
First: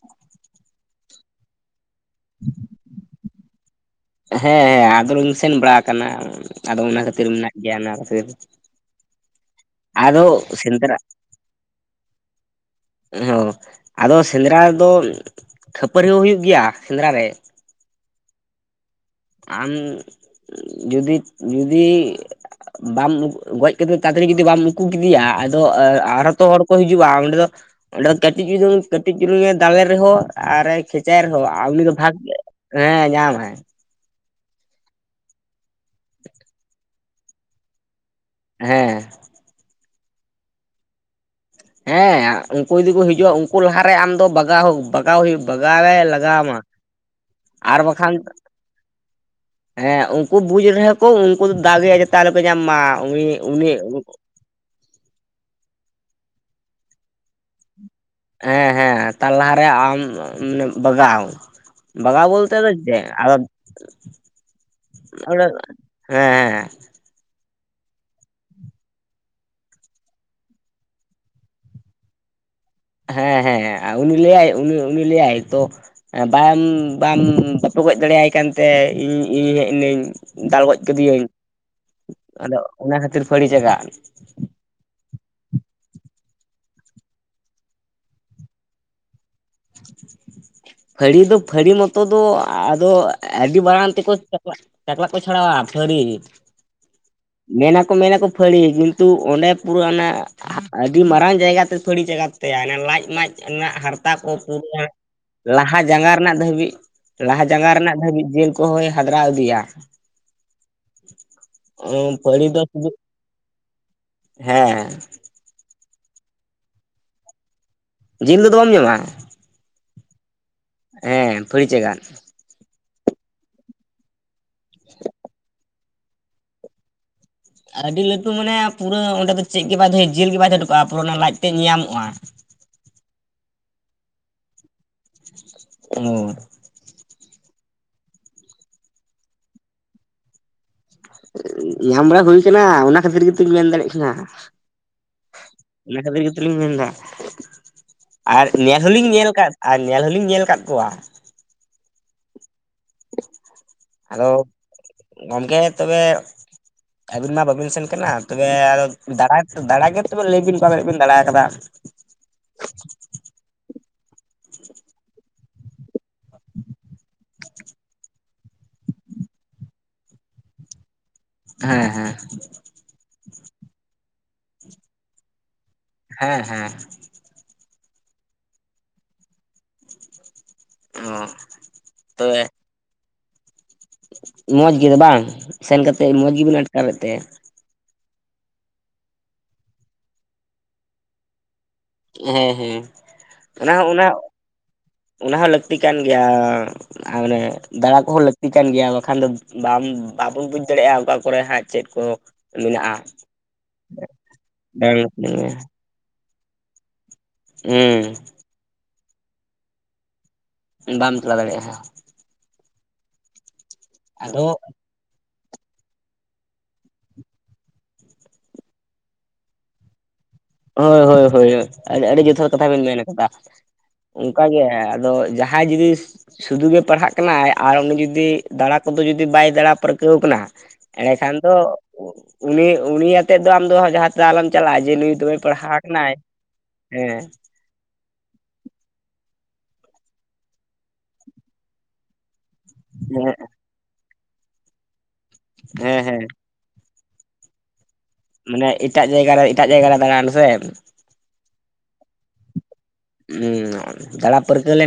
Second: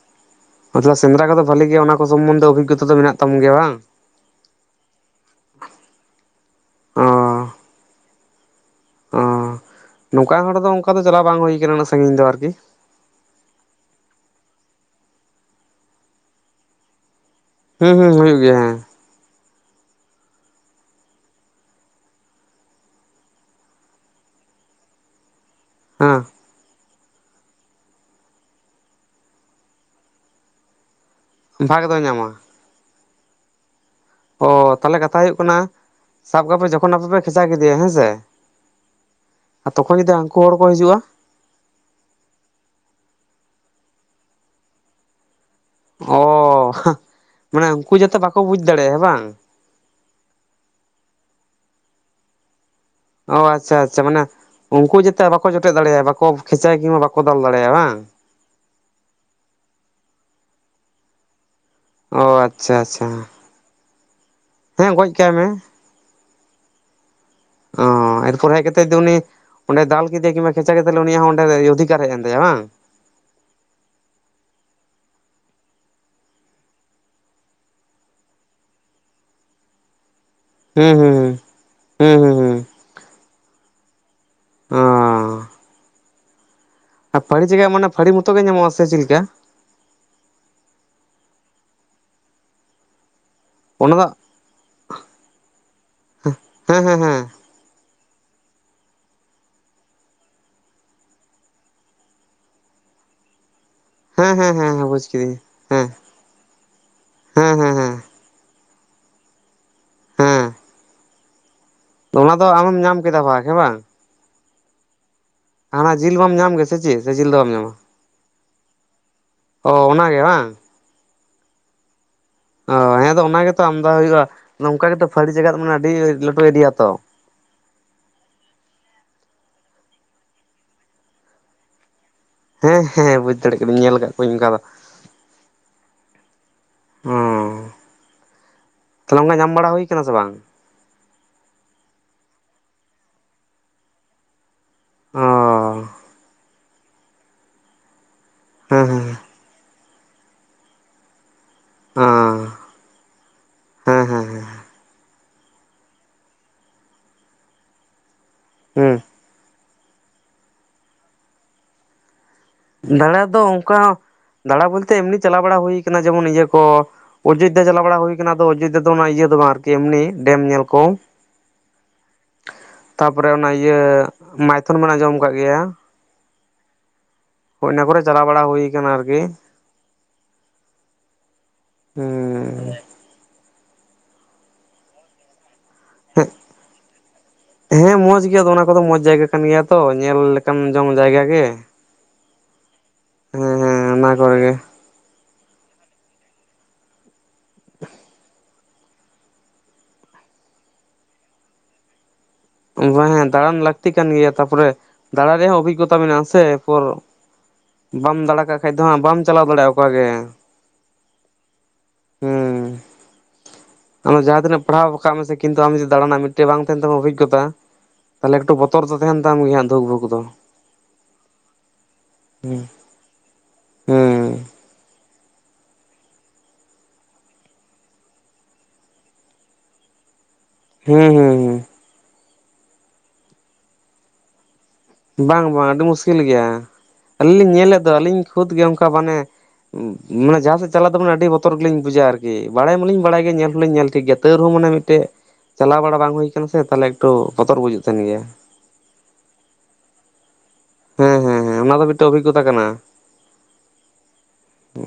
ᱥᱮᱸᱫᱨᱟ ᱠᱚᱫᱚ ᱵᱷᱟᱞᱤ ᱜᱮ ᱚᱱᱟ ᱠᱚ ᱥᱚᱢᱚᱱᱫᱷᱮ ᱚᱵᱷᱤᱜᱚᱛᱟ ᱢᱮᱱᱟᱜ ᱛᱟᱢ ᱜᱮᱭᱟ ᱵᱟᱝ? ᱦᱮᱸ ᱦᱮᱸ ᱟᱫᱚ ᱞᱤᱧ ᱥᱮᱱ ᱵᱟᱲᱟ ᱟᱠᱟᱱᱟ ᱟᱫᱚ ᱚᱱᱟ ᱚ ᱠᱷᱟᱹᱛᱤᱨ ᱢᱮᱱᱟᱜ ᱜᱮᱭᱟ ᱚᱱᱟ ᱠᱷᱟᱹᱛᱤᱨ ᱾ ᱚ ᱱᱚᱝᱠᱟ ᱦᱚᱲ ᱫᱚ ᱚᱱᱠᱟ ᱥᱮᱸᱫᱽᱨᱟ ᱫᱚ ᱪᱟᱞᱟᱣ ᱵᱟᱝ ᱦᱩᱭ ᱟᱠᱟᱱᱟ ᱩᱱᱟᱜ ᱥᱟᱺᱜᱤᱧ ᱫᱚ ᱟᱨᱠᱤ ᱾ ᱩᱸ ᱦᱚ ᱟᱫᱚ ᱥᱮᱸᱫᱽᱨᱟ ᱫᱚ ᱠᱷᱟᱹᱯᱟᱹᱨᱤ ᱦᱩᱭᱩᱜ ᱜᱮᱭᱟ ᱥᱮᱸᱫᱽᱨᱟ ᱨᱮ ᱾ ᱦᱩᱸ ᱦᱩᱸ ᱦᱩᱭᱩᱜ ᱜᱮᱭᱟ ᱦᱮᱸ ᱾ ᱟᱢ ᱡᱩᱫᱤ ᱡᱩᱫᱤ ᱵᱟᱢ ᱜᱚᱡ ᱠᱟᱛᱮᱫ ᱛᱟᱛᱟᱲᱤ ᱡᱩᱫᱤ ᱵᱟᱢ ᱩᱠᱩ ᱠᱮᱫᱮᱭᱟ ᱟᱫᱚ ᱦᱮᱸ ᱟᱨᱦᱚᱛᱚ ᱦᱚ ᱠᱚ ᱦᱤᱡᱩᱜ-ᱟ ᱚᱸᱰᱮ ᱚᱸᱰᱮ ᱫᱚ ᱠᱟᱹᱴᱤᱡ ᱪᱩᱞᱩᱝ ᱠᱟᱹᱴᱤᱡ ᱪᱩᱞᱩᱝ ᱮ ᱫᱟᱞᱮ ᱨᱮᱦᱚᱸ ᱟᱨ ᱠᱷᱮᱪᱟᱭ ᱮ ᱨᱮᱦᱚᱸ᱾ ᱟ ᱩᱱᱤ ᱵᱷᱟᱜᱽ ᱫᱚ ᱫᱚᱭ ᱵᱷᱟᱜ ᱧᱟᱢᱟ ᱦᱮᱸ ᱧᱟᱢ ᱟᱭ ᱾ ᱚ ᱛᱟᱞᱦᱮ ᱠᱟᱛᱷᱟ ᱦᱳᱭᱳᱜ ᱠᱟᱱᱟ ᱥᱟᱵ ᱠᱟᱜᱯᱮ ᱡᱚᱠᱷᱚᱱ ᱟᱯᱮ ᱯᱮ ᱠᱷᱮᱪᱟ ᱠᱮᱫᱮᱭᱟ ᱦᱮᱸᱥᱮ ᱾ ᱦᱮᱸ ᱾ ᱟᱨ ᱛᱚᱠᱷᱚᱡ ᱡᱩᱫᱤ ᱟᱝᱠᱩ ᱦᱚᱲ ᱠᱚ ᱦᱤᱡᱩᱜ-ᱟ? ᱦᱮᱸ ᱩᱱᱠᱩ ᱡᱩᱫᱤ ᱠᱚ ᱦᱤᱡᱩᱜ-ᱟ ᱩᱱᱠᱩ ᱞᱟᱦᱟᱨᱮ ᱟᱢ ᱫᱚ ᱵᱟᱜᱟᱣ ᱵᱟᱜᱟ ᱞᱟᱜᱟᱣ ᱦᱩᱭᱩᱜ ᱵᱟᱜᱟᱣ ᱮ ᱞᱟᱜᱟᱣ ᱟᱢᱟ ᱚ ᱢᱟᱱᱮ ᱟᱨ ᱩᱱᱠᱩ ᱵᱟᱠᱷᱟᱱ ᱡᱟᱛᱮ ᱵᱟᱠᱚ ᱵᱩᱡᱽ ᱫᱟᱲᱮᱭᱟᱜᱼᱟ ᱦᱮᱸ ᱵᱟᱝ ᱦᱮᱸ ᱩᱱᱠᱩ ᱵᱩᱡᱽ ᱨᱮᱦᱚᱸ ᱠᱚ ᱩᱱᱠᱩ ᱫᱚ ᱫᱟᱜᱮ ᱡᱟᱛᱮ ᱟᱞᱚ ᱠᱚ ᱧᱟᱢ ᱢᱟ ᱾ ᱚ ᱟᱪᱪᱷᱟ ᱟᱪᱪᱷᱟ ᱢᱟᱱᱮ ᱩᱱᱠᱩ ᱡᱟᱛᱮ ᱵᱟᱠᱚ ᱡᱚᱴᱮᱫ ᱫᱟᱲᱮᱭ-ᱟᱭ ᱵᱟᱠᱚ ᱠᱷᱮᱪᱟᱭ ᱠᱤᱝᱵᱟ ᱵᱟᱠᱚ ᱫᱟᱞ ᱫᱟᱲᱮᱭᱼᱟᱭ ᱵᱟᱝ? ᱦᱮᱸ ᱦᱮᱸ ᱛᱟᱨ ᱞᱟᱦᱟᱨᱮ ᱟᱢ ᱢᱟᱱᱮ ᱵᱟᱜᱟᱣᱟᱢ ᱾ ᱚ ᱵᱟᱜᱟᱣ ᱵᱚᱞᱛᱮ ᱟᱫᱚ ᱟᱪᱪᱷᱟ [inaudible] ᱦᱮᱸ ᱟᱪᱪᱷᱟ ᱦᱮᱸ ᱜᱚᱡ ᱠᱟᱭ ᱢᱮ ᱦᱮᱸ ᱦᱮᱸ ᱾ ᱚ ᱮᱨᱯᱚᱨ ᱦᱮᱡ ᱠᱟᱛᱮᱫ ᱫᱚ ᱩᱱᱤ ᱚᱸᱰᱮ ᱫᱟᱞ ᱠᱮᱫᱮᱭᱟ ᱠᱤᱝᱵᱟ ᱠᱷᱮᱪᱟ ᱠᱮᱫᱮᱭᱟ ᱛᱷᱟᱞᱮ ᱩᱱᱤᱭᱟᱜ ᱦᱚᱸ ᱚᱸᱰᱮ ᱚᱫᱷᱤᱠᱟᱨ ᱦᱮᱡ ᱮᱱ ᱛᱟᱭᱟ ᱵᱟᱝ? ᱦᱮᱸ ᱦᱮᱸ ᱩᱱᱤ ᱞᱟᱹᱭᱟᱭ ᱩᱱᱤ ᱩᱱᱤ ᱞᱟᱹᱭᱟᱭ ᱛᱚ ᱾ ᱵᱟᱢ ᱵᱟᱢ ᱵᱟᱯᱮ ᱜᱚᱡ ᱫᱟᱲᱮᱭᱟᱭ ᱠᱟᱱᱛᱮ ᱤᱧ ᱤᱧ ᱦᱮᱡ ᱮᱱᱟᱹᱧ ᱾ ᱫᱟᱞ ᱜᱚᱡ ᱦᱩᱸ ᱠᱟᱫᱮᱭᱟᱹᱧ ᱦᱩᱸ ᱦᱩᱸ ᱦᱩᱸ ᱚᱱᱟ ᱠᱷᱟᱹᱛᱤᱨ ᱯᱷᱟᱹᱲᱤ ᱪᱟᱜᱟᱜ ᱾ ᱚᱸ ᱾ ᱟ ᱯᱷᱟᱹᱲᱤ ᱪᱮᱠᱟ ᱢᱟᱱᱮ ᱯᱷᱟᱹᱲᱤ ᱢᱚᱛᱚ ᱜᱮ ᱧᱟᱢᱚᱜ-ᱟ ᱥᱮ ᱪᱮᱫᱞᱮᱠᱟ? ᱯᱷᱟᱹᱲᱤ ᱫᱚ ᱯᱷᱟᱹᱲᱤ ᱢᱚᱛᱚ ᱫᱚ ᱟᱫᱚ ᱟᱹᱰᱤ ᱵᱟᱲᱟᱝ ᱚᱱᱟ ᱫᱚ ᱛᱮᱠᱚ ᱪᱚᱠᱞᱟ ᱪᱟᱠᱞᱟᱜ ᱠᱚ ᱪᱷᱟᱹᱲᱟᱣᱟ ᱯᱷᱟᱹᱲᱤ ᱦᱮᱸ ᱦᱮᱸ ᱾ ᱢᱮᱱᱟᱠᱚ ᱢᱮᱱᱟᱠᱚ ᱯᱷᱟᱹᱲᱤ ᱠᱤᱱᱛᱩ ᱚᱸᱰᱮ ᱯᱩᱨᱟᱹᱟᱱᱟ ᱾ ᱟᱹᱰᱤ ᱢᱟᱨᱟᱝ ᱡᱟᱭᱜᱟᱛᱮ ᱛᱟᱹᱲᱤ ᱪᱟᱜᱟᱫ ᱛᱟᱭᱟ ᱞᱟᱡ ᱢᱟᱡ ᱨᱮᱱᱟᱜ ᱦᱟᱨ ᱦᱮᱸ ᱦᱮᱸ ᱦᱮᱸ ᱵᱩᱡ ᱠᱤᱫᱤᱧ ᱾ ᱞᱟᱦᱟ ᱡᱟᱸᱜᱟ ᱨᱮᱱᱟᱜ ᱫᱷᱟᱹᱵᱤᱡ ᱞᱟᱦᱟ ᱦᱮᱸ ᱡᱟᱸᱜᱟ ᱦᱮᱸ ᱦᱮᱸ ᱨᱮᱱᱟᱜ ᱫᱷᱟᱹᱵᱤᱡ ᱡᱮᱞ ᱠᱚᱦᱚᱸᱭ ᱦᱟᱫᱽᱨᱟᱣ ᱤᱫᱤᱭᱟ ᱾ ᱦᱮᱸ [inaudible] ᱚᱱᱟ ᱯᱷᱟᱹᱲᱤ ᱫᱚ ᱟᱢᱮᱢ ᱥᱩᱫᱩ ᱧᱟᱢ ᱠᱮᱫᱟ ᱵᱷᱟᱜᱽ ᱦᱮᱸ ᱵᱟᱝ [inaudible] ᱦᱮᱸ ᱾ ᱦᱟᱱᱟ ᱡᱤᱞ ᱵᱟᱢ ᱧᱟᱢ ᱜᱮ ᱥᱮ ᱪᱮᱫ ᱥᱮ ᱡᱤᱞ ᱫᱚ ᱵᱟᱢ ᱧᱟᱢᱟ ᱾ ᱡᱤᱞ ᱠᱚᱫᱚ ᱵᱟᱢ ᱧᱟᱢᱟ ᱾ ᱚ ᱚᱱᱟᱜᱮ ᱵᱟᱝ? ᱦᱮᱸ ᱯᱷᱟᱹᱲᱤ ᱪᱟᱜᱟᱫ ᱾ ᱚ ᱦᱮᱸ ᱟᱫᱚ ᱚᱱᱟ ᱜᱮᱛᱚ ᱟᱢᱫᱟ ᱦᱳᱭᱩᱜ-ᱟ ᱾ ᱟᱫᱚ ᱚᱱᱠᱟ ᱜᱮᱛᱚ ᱯᱷᱟᱹᱲᱤ ᱪᱟᱜᱟᱫ ᱢᱟᱱᱮ ᱟᱹᱰᱤ ᱞᱟᱹᱴᱩ ᱮᱨᱤᱭᱟ ᱛᱚ᱾ ᱟᱹᱰᱤ ᱞᱟᱹᱴᱩ ᱢᱟᱱᱮ ᱯᱩᱨᱟᱹ ᱚᱸᱰᱮ ᱫᱚ ᱪᱮᱫ ᱜᱮ ᱵᱟᱭ ᱫᱚᱦᱚᱭᱟ ᱡᱮᱞ ᱜᱮ ᱵᱟᱭ ᱫᱚᱦᱚ ᱦᱚᱴᱚᱠᱟᱜ-ᱟ ᱯᱩᱨᱟᱹ ᱚᱱᱟ ᱞᱟᱡ ᱛᱮᱫ ᱧᱮᱧᱟᱢᱚᱜ-ᱟ ᱾ ᱦᱮᱸ ᱦᱮᱸ ᱵᱩᱡ ᱫᱟᱲᱮᱜ ᱠᱟᱱᱟᱹᱧ ᱧᱮᱞ ᱟᱠᱟᱫ ᱠᱚᱣᱟᱧ ᱚᱱᱠᱟ ᱫᱚ ᱾ ᱚ ᱾ ᱚᱸ ᱾ [inaudible] ᱛᱟᱦᱞᱮ ᱚᱱᱟ ᱧᱟᱢ ᱵᱟᱲᱟ ᱦᱩᱭ ᱠᱟᱱᱟ ᱥᱮ ᱵᱟᱝ? ᱧᱟᱢ ᱵᱟᱲᱟ ᱦᱩᱭ ᱠᱟᱱᱟ ᱚᱱᱟ ᱠᱷᱟᱹᱛᱤᱨ ᱜᱮᱛᱩᱧ ᱢᱮᱱ ᱫᱟᱲᱮᱜ ᱠᱟᱱᱟ ᱾ ᱚ [inaudible] ᱚᱱᱟ ᱠᱷᱟᱹᱛᱤᱨ ᱜᱮᱛᱚᱞᱤᱧ ᱢᱮᱱᱮᱫᱟ ᱾ [inaudible] ᱟᱨ ᱧᱮᱞ ᱦᱮᱸ ᱦᱚᱞᱤᱧ ᱦᱮᱸ ᱧᱮᱞ ᱠᱟᱫ ᱟᱨ ᱧᱮᱞ ᱦᱚᱞᱤᱧ ᱧᱮᱞ ᱟᱠᱟᱫ ᱠᱚᱣᱟ ᱾ ᱦᱚᱸ ᱾ ᱟᱫᱚ [inaudible] ᱜᱚᱢᱠᱮ ᱛᱚᱵᱮ [inaudible] ᱟᱹᱵᱤᱱ ᱢᱟ ᱵᱟᱵᱤᱱ ᱥᱮᱱ ᱠᱟᱱᱟ ᱾ ᱛᱚᱵᱮ ᱟᱫᱚ ᱦᱩᱸ ᱫᱟᱲᱟ ᱫᱟᱲᱟ ᱜᱮ ᱛᱚᱵᱮ ᱞᱟᱹᱭ ᱵᱤᱱ ᱚᱠᱟ ᱠᱚᱨᱮᱜ ᱵᱤᱱ ᱫᱟᱲᱟ ᱟᱠᱟᱫᱟ? ᱫᱟᱬᱟ ᱫᱚ ᱚᱱᱠᱟ ᱫᱟᱬᱟ ᱵᱳᱞᱛᱮ ᱮᱢᱱᱤ ᱪᱟᱞᱟᱣ ᱵᱟᱲᱟ ᱦᱩᱭ ᱠᱟᱱᱟ ᱡᱮᱢᱚᱱ ᱤᱭᱟᱹ ᱠᱚ ᱚᱡᱳᱫᱽᱫᱷᱟ ᱪᱟᱞᱟᱣ ᱵᱟᱲᱟ ᱦᱩᱭ ᱟᱠᱟᱱᱟ, ᱟᱫᱚ ᱚᱡᱳᱫᱽᱫᱷᱟ ᱚᱱᱟ ᱤᱭᱟᱹ ᱫᱚ ᱵᱟᱝ ᱟᱨᱠᱤ ᱮᱢᱱᱤ ᱰᱮᱢ ᱧᱮᱞ ᱠᱚ ᱾ ᱦᱮᱸ ᱦᱮᱸ ᱾ ᱛᱟᱯᱚᱨᱮ ᱚᱱᱟ ᱤᱭᱟᱹ ᱢᱟᱭᱛᱷᱚᱱ ᱵᱮᱱ ᱟᱸᱡᱚᱢ ᱟᱠᱟᱫ ᱜᱮᱭᱟ ᱾ ᱦᱮᱸ ᱦᱮᱸ ᱾ ᱦᱳᱭ ᱚᱱᱟ ᱠᱚᱨᱮ ᱪᱟᱞᱟᱣ ᱵᱟᱲᱟ ᱦᱩᱭ ᱠᱟᱱᱟ ᱟᱨᱠᱤ ᱾ ᱚ ᱾ ᱦᱩᱸᱻ ᱢᱚᱡᱽ ᱜᱮ ᱵᱟᱝ ᱥᱮᱱ ᱠᱟᱛᱮᱫ ᱢᱚᱡᱽ ᱜᱮᱵᱤᱱ ᱟᱴᱠᱟᱨ ᱞᱮᱫ ᱛᱮ? ᱦᱮᱸ ᱢᱚᱸᱡᱽ ᱜᱮᱭᱟ ᱟᱫᱚ ᱚᱱᱟ ᱠᱚᱫᱚ ᱢᱚᱸᱡᱽ ᱡᱟᱭᱜᱟ ᱠᱟᱱ ᱜᱮᱭᱟ ᱛᱚ ᱧᱮᱞ ᱞᱮᱠᱟᱱ ᱡᱚᱝ ᱡᱟᱭᱜᱟ ᱜᱮ ᱾ ᱦᱮᱸ ᱦᱮᱸ [inaudible] ᱚᱱᱟ ᱦᱚᱸ ᱦᱮᱸ ᱚᱱᱟ ᱠᱚᱨᱮ ᱜᱮ [inaudible] ᱚᱱᱟ ᱦᱚᱸ ᱞᱟᱹᱠᱛᱤ ᱠᱟᱱ ᱜᱮᱭᱟᱻ ᱟᱨ ᱢᱟᱱᱮ ᱫᱟᱬᱟ ᱠᱚᱦᱚᱸ ᱞᱟᱹᱠᱛᱤ ᱠᱟᱱ ᱜᱮᱭᱟ, ᱵᱟᱠᱷᱟᱱ ᱫᱚ ᱵᱟᱢ ᱵᱟᱵᱚᱱ ᱵᱩᱡᱽ ᱫᱟᱲᱮᱭᱟᱜ-ᱟ ᱚᱠᱟ ᱠᱚᱨᱮ ᱦᱟᱸᱜ ᱪᱮᱫ ᱠᱚ ᱢᱮᱱᱟᱜᱼᱟ ᱦᱳᱭ ᱦᱮᱸ ᱫᱟᱬᱟᱱ ᱞᱟᱹᱠᱛᱤ ᱠᱟᱱ ᱜᱮᱭᱟ ᱛᱟᱨᱯᱚᱨᱮ ᱫᱟᱬᱟᱱ ᱨᱮᱭᱟᱜ ᱦᱚᱸ ᱚᱵᱷᱤᱜᱚᱛᱟ ᱢᱮᱱᱟᱜ-ᱟ ᱥᱮ ᱾ ᱮᱨᱯᱚᱨ ᱦᱩᱸ ᱵᱟᱢ ᱫᱟᱬᱟ ᱠᱟᱜ ᱠᱷᱟᱡ ᱫᱚ ᱦᱟᱸᱜ ᱵᱟᱢ ᱪᱟᱞᱟᱣ ᱫᱟᱲᱮᱭᱟᱜ-ᱟ ᱚᱠᱟᱜᱮ ᱾ ᱵᱟᱢ ᱪᱟᱞᱟᱣ ᱫᱟᱲᱮᱭᱟᱜ-ᱟ ᱾ ᱦᱮᱸ ᱾ ᱟᱢ ᱫᱚ ᱡᱟᱦᱟᱸ ᱟᱫᱚ ᱛᱤᱱᱟᱹᱜ ᱯᱟᱲᱦᱟᱣ ᱠᱟᱜ ᱢᱮᱥᱮ ᱠᱤᱱᱛᱩ ᱟᱢ ᱡᱩᱫᱤ ᱫᱟᱬᱟᱱ ᱨᱮᱱᱟᱜ ᱢᱤᱫᱴᱟᱝ ᱵᱟᱝ ᱛᱟᱦᱮᱸᱱ ᱛᱟᱢᱟ ᱚᱵᱷᱤᱜᱚᱛᱟ ᱛᱟᱦᱚᱞᱮ ᱮᱠᱴᱩ ᱵᱚᱛᱚᱨ ᱫᱚ ᱛᱟᱦᱮᱱ ᱛᱟᱢ ᱜᱮᱭᱟ ᱫᱷᱩᱠᱯᱩᱠ ᱫᱚ ᱾ ᱦᱳᱭ ᱦᱳᱭ ᱦᱳᱭ ᱟᱹᱰᱤ ᱡᱚᱛᱷᱟᱛ ᱦᱩᱸ ᱠᱟᱛᱷᱟ ᱵᱤᱱ ᱢᱮᱱ ᱠᱟᱫᱟ ᱾ ᱦᱩᱸ ᱚᱱᱠᱟ ᱜᱮ ᱟᱫᱚ ᱡᱟᱦᱟᱸ ᱡᱤᱱᱤᱥ ᱥᱩᱫᱷᱩ ᱜᱮ ᱯᱟᱲᱦᱟᱜ ᱠᱟᱱᱟᱭ ᱟᱨ ᱩᱱᱤ ᱡᱩᱫᱤ ᱫᱟᱬᱟ ᱠᱚᱫᱚ ᱡᱩᱫᱤ ᱵᱟᱭ ᱫᱟᱬᱟ ᱯᱟᱹᱨᱠᱟᱹᱣ ᱠᱟᱱᱟ ᱦᱩᱸ ᱦᱩᱸ ᱮᱸᱰᱮᱠᱷᱟᱱ ᱫᱚ ᱦᱩᱸ [inaudible] ᱩᱱᱤ ᱩᱱᱤ ᱟᱛᱮᱫ ᱫᱚ ᱟᱢ ᱫᱚ ᱡᱟᱦᱟᱸ ᱛᱮᱫᱚ ᱟᱞᱚᱢ ᱪᱟᱞᱟᱜ-ᱟ ᱡᱮ ᱱᱩᱭ ᱫᱚᱢᱮ ᱵᱟᱝ ᱵᱟᱝ ᱯᱟᱲᱦᱟᱣ ᱟᱹᱰᱤ ᱠᱟᱱᱟᱭ ᱢᱩᱥᱠᱤᱞ ᱜᱮᱭᱟ ᱦᱮᱸ ᱾ [inaudible] ᱟᱹᱞᱤᱧ ᱞᱤᱧ ᱧᱮᱞᱮᱫ ᱫᱚ ᱟᱹᱞᱤᱧ ᱠᱷᱩᱫ ᱜᱮ ᱚᱱᱠᱟ ᱢᱟᱱᱮ ᱢᱟᱱᱮ ᱡᱟᱦᱟᱸ ᱥᱮᱫ ᱪᱟᱞᱟᱜ ᱫᱚ ᱢᱟᱱᱮ ᱟᱹᱰᱤ ᱵᱚᱛᱚᱨ ᱜᱮᱞᱤᱧ ᱵᱩᱡᱟ ᱟᱨ ᱠᱤ ᱾ ᱵᱟᱲᱟᱭ ᱢᱟᱞᱤᱧ ᱵᱟᱲᱟᱭ ᱦᱮᱸ ᱜᱮᱭᱟ ᱧᱮᱞ ᱦᱚᱸᱞᱤᱧ ᱧᱮᱞ ᱴᱷᱤᱠ ᱜᱮᱭᱟ ᱛᱟᱹᱣ ᱨᱮᱦᱚᱸ ᱢᱟᱱᱮ ᱢᱤᱫᱴᱮᱡ ᱪᱟᱞᱟᱣ ᱦᱮᱸ ᱵᱟᱲᱟ ᱵᱟᱝ ᱦᱮᱸ ᱦᱩᱭ ᱠᱟᱱᱟ ᱥᱮ ᱛᱟᱦᱚᱞᱮ ᱮᱠᱴᱩ ᱵᱚᱛᱚᱨ ᱵᱩᱡᱷᱟᱹᱜ ᱛᱟᱦᱮᱱ ᱜᱮᱭᱟ ᱾ ᱢᱟᱱᱮ ᱮᱴᱟᱜ ᱡᱟᱭᱜᱟ ᱨᱮ ᱮᱴᱟᱜ ᱡᱟᱭᱜᱟ ᱨᱮ ᱫᱟᱬᱟᱱ ᱥᱮ ᱾ ᱦᱮᱸ ᱦᱮᱸ ᱦᱮᱸ ᱚᱱᱟ ᱠᱚ ᱜᱮᱛᱚ ᱚᱵᱷᱤᱜᱚᱛᱟ ᱠᱟᱱᱟ᱾ ᱦᱩᱸ ᱫᱟᱬᱟ ᱯᱟᱹᱨᱠᱟᱹᱣ ᱞᱮᱱ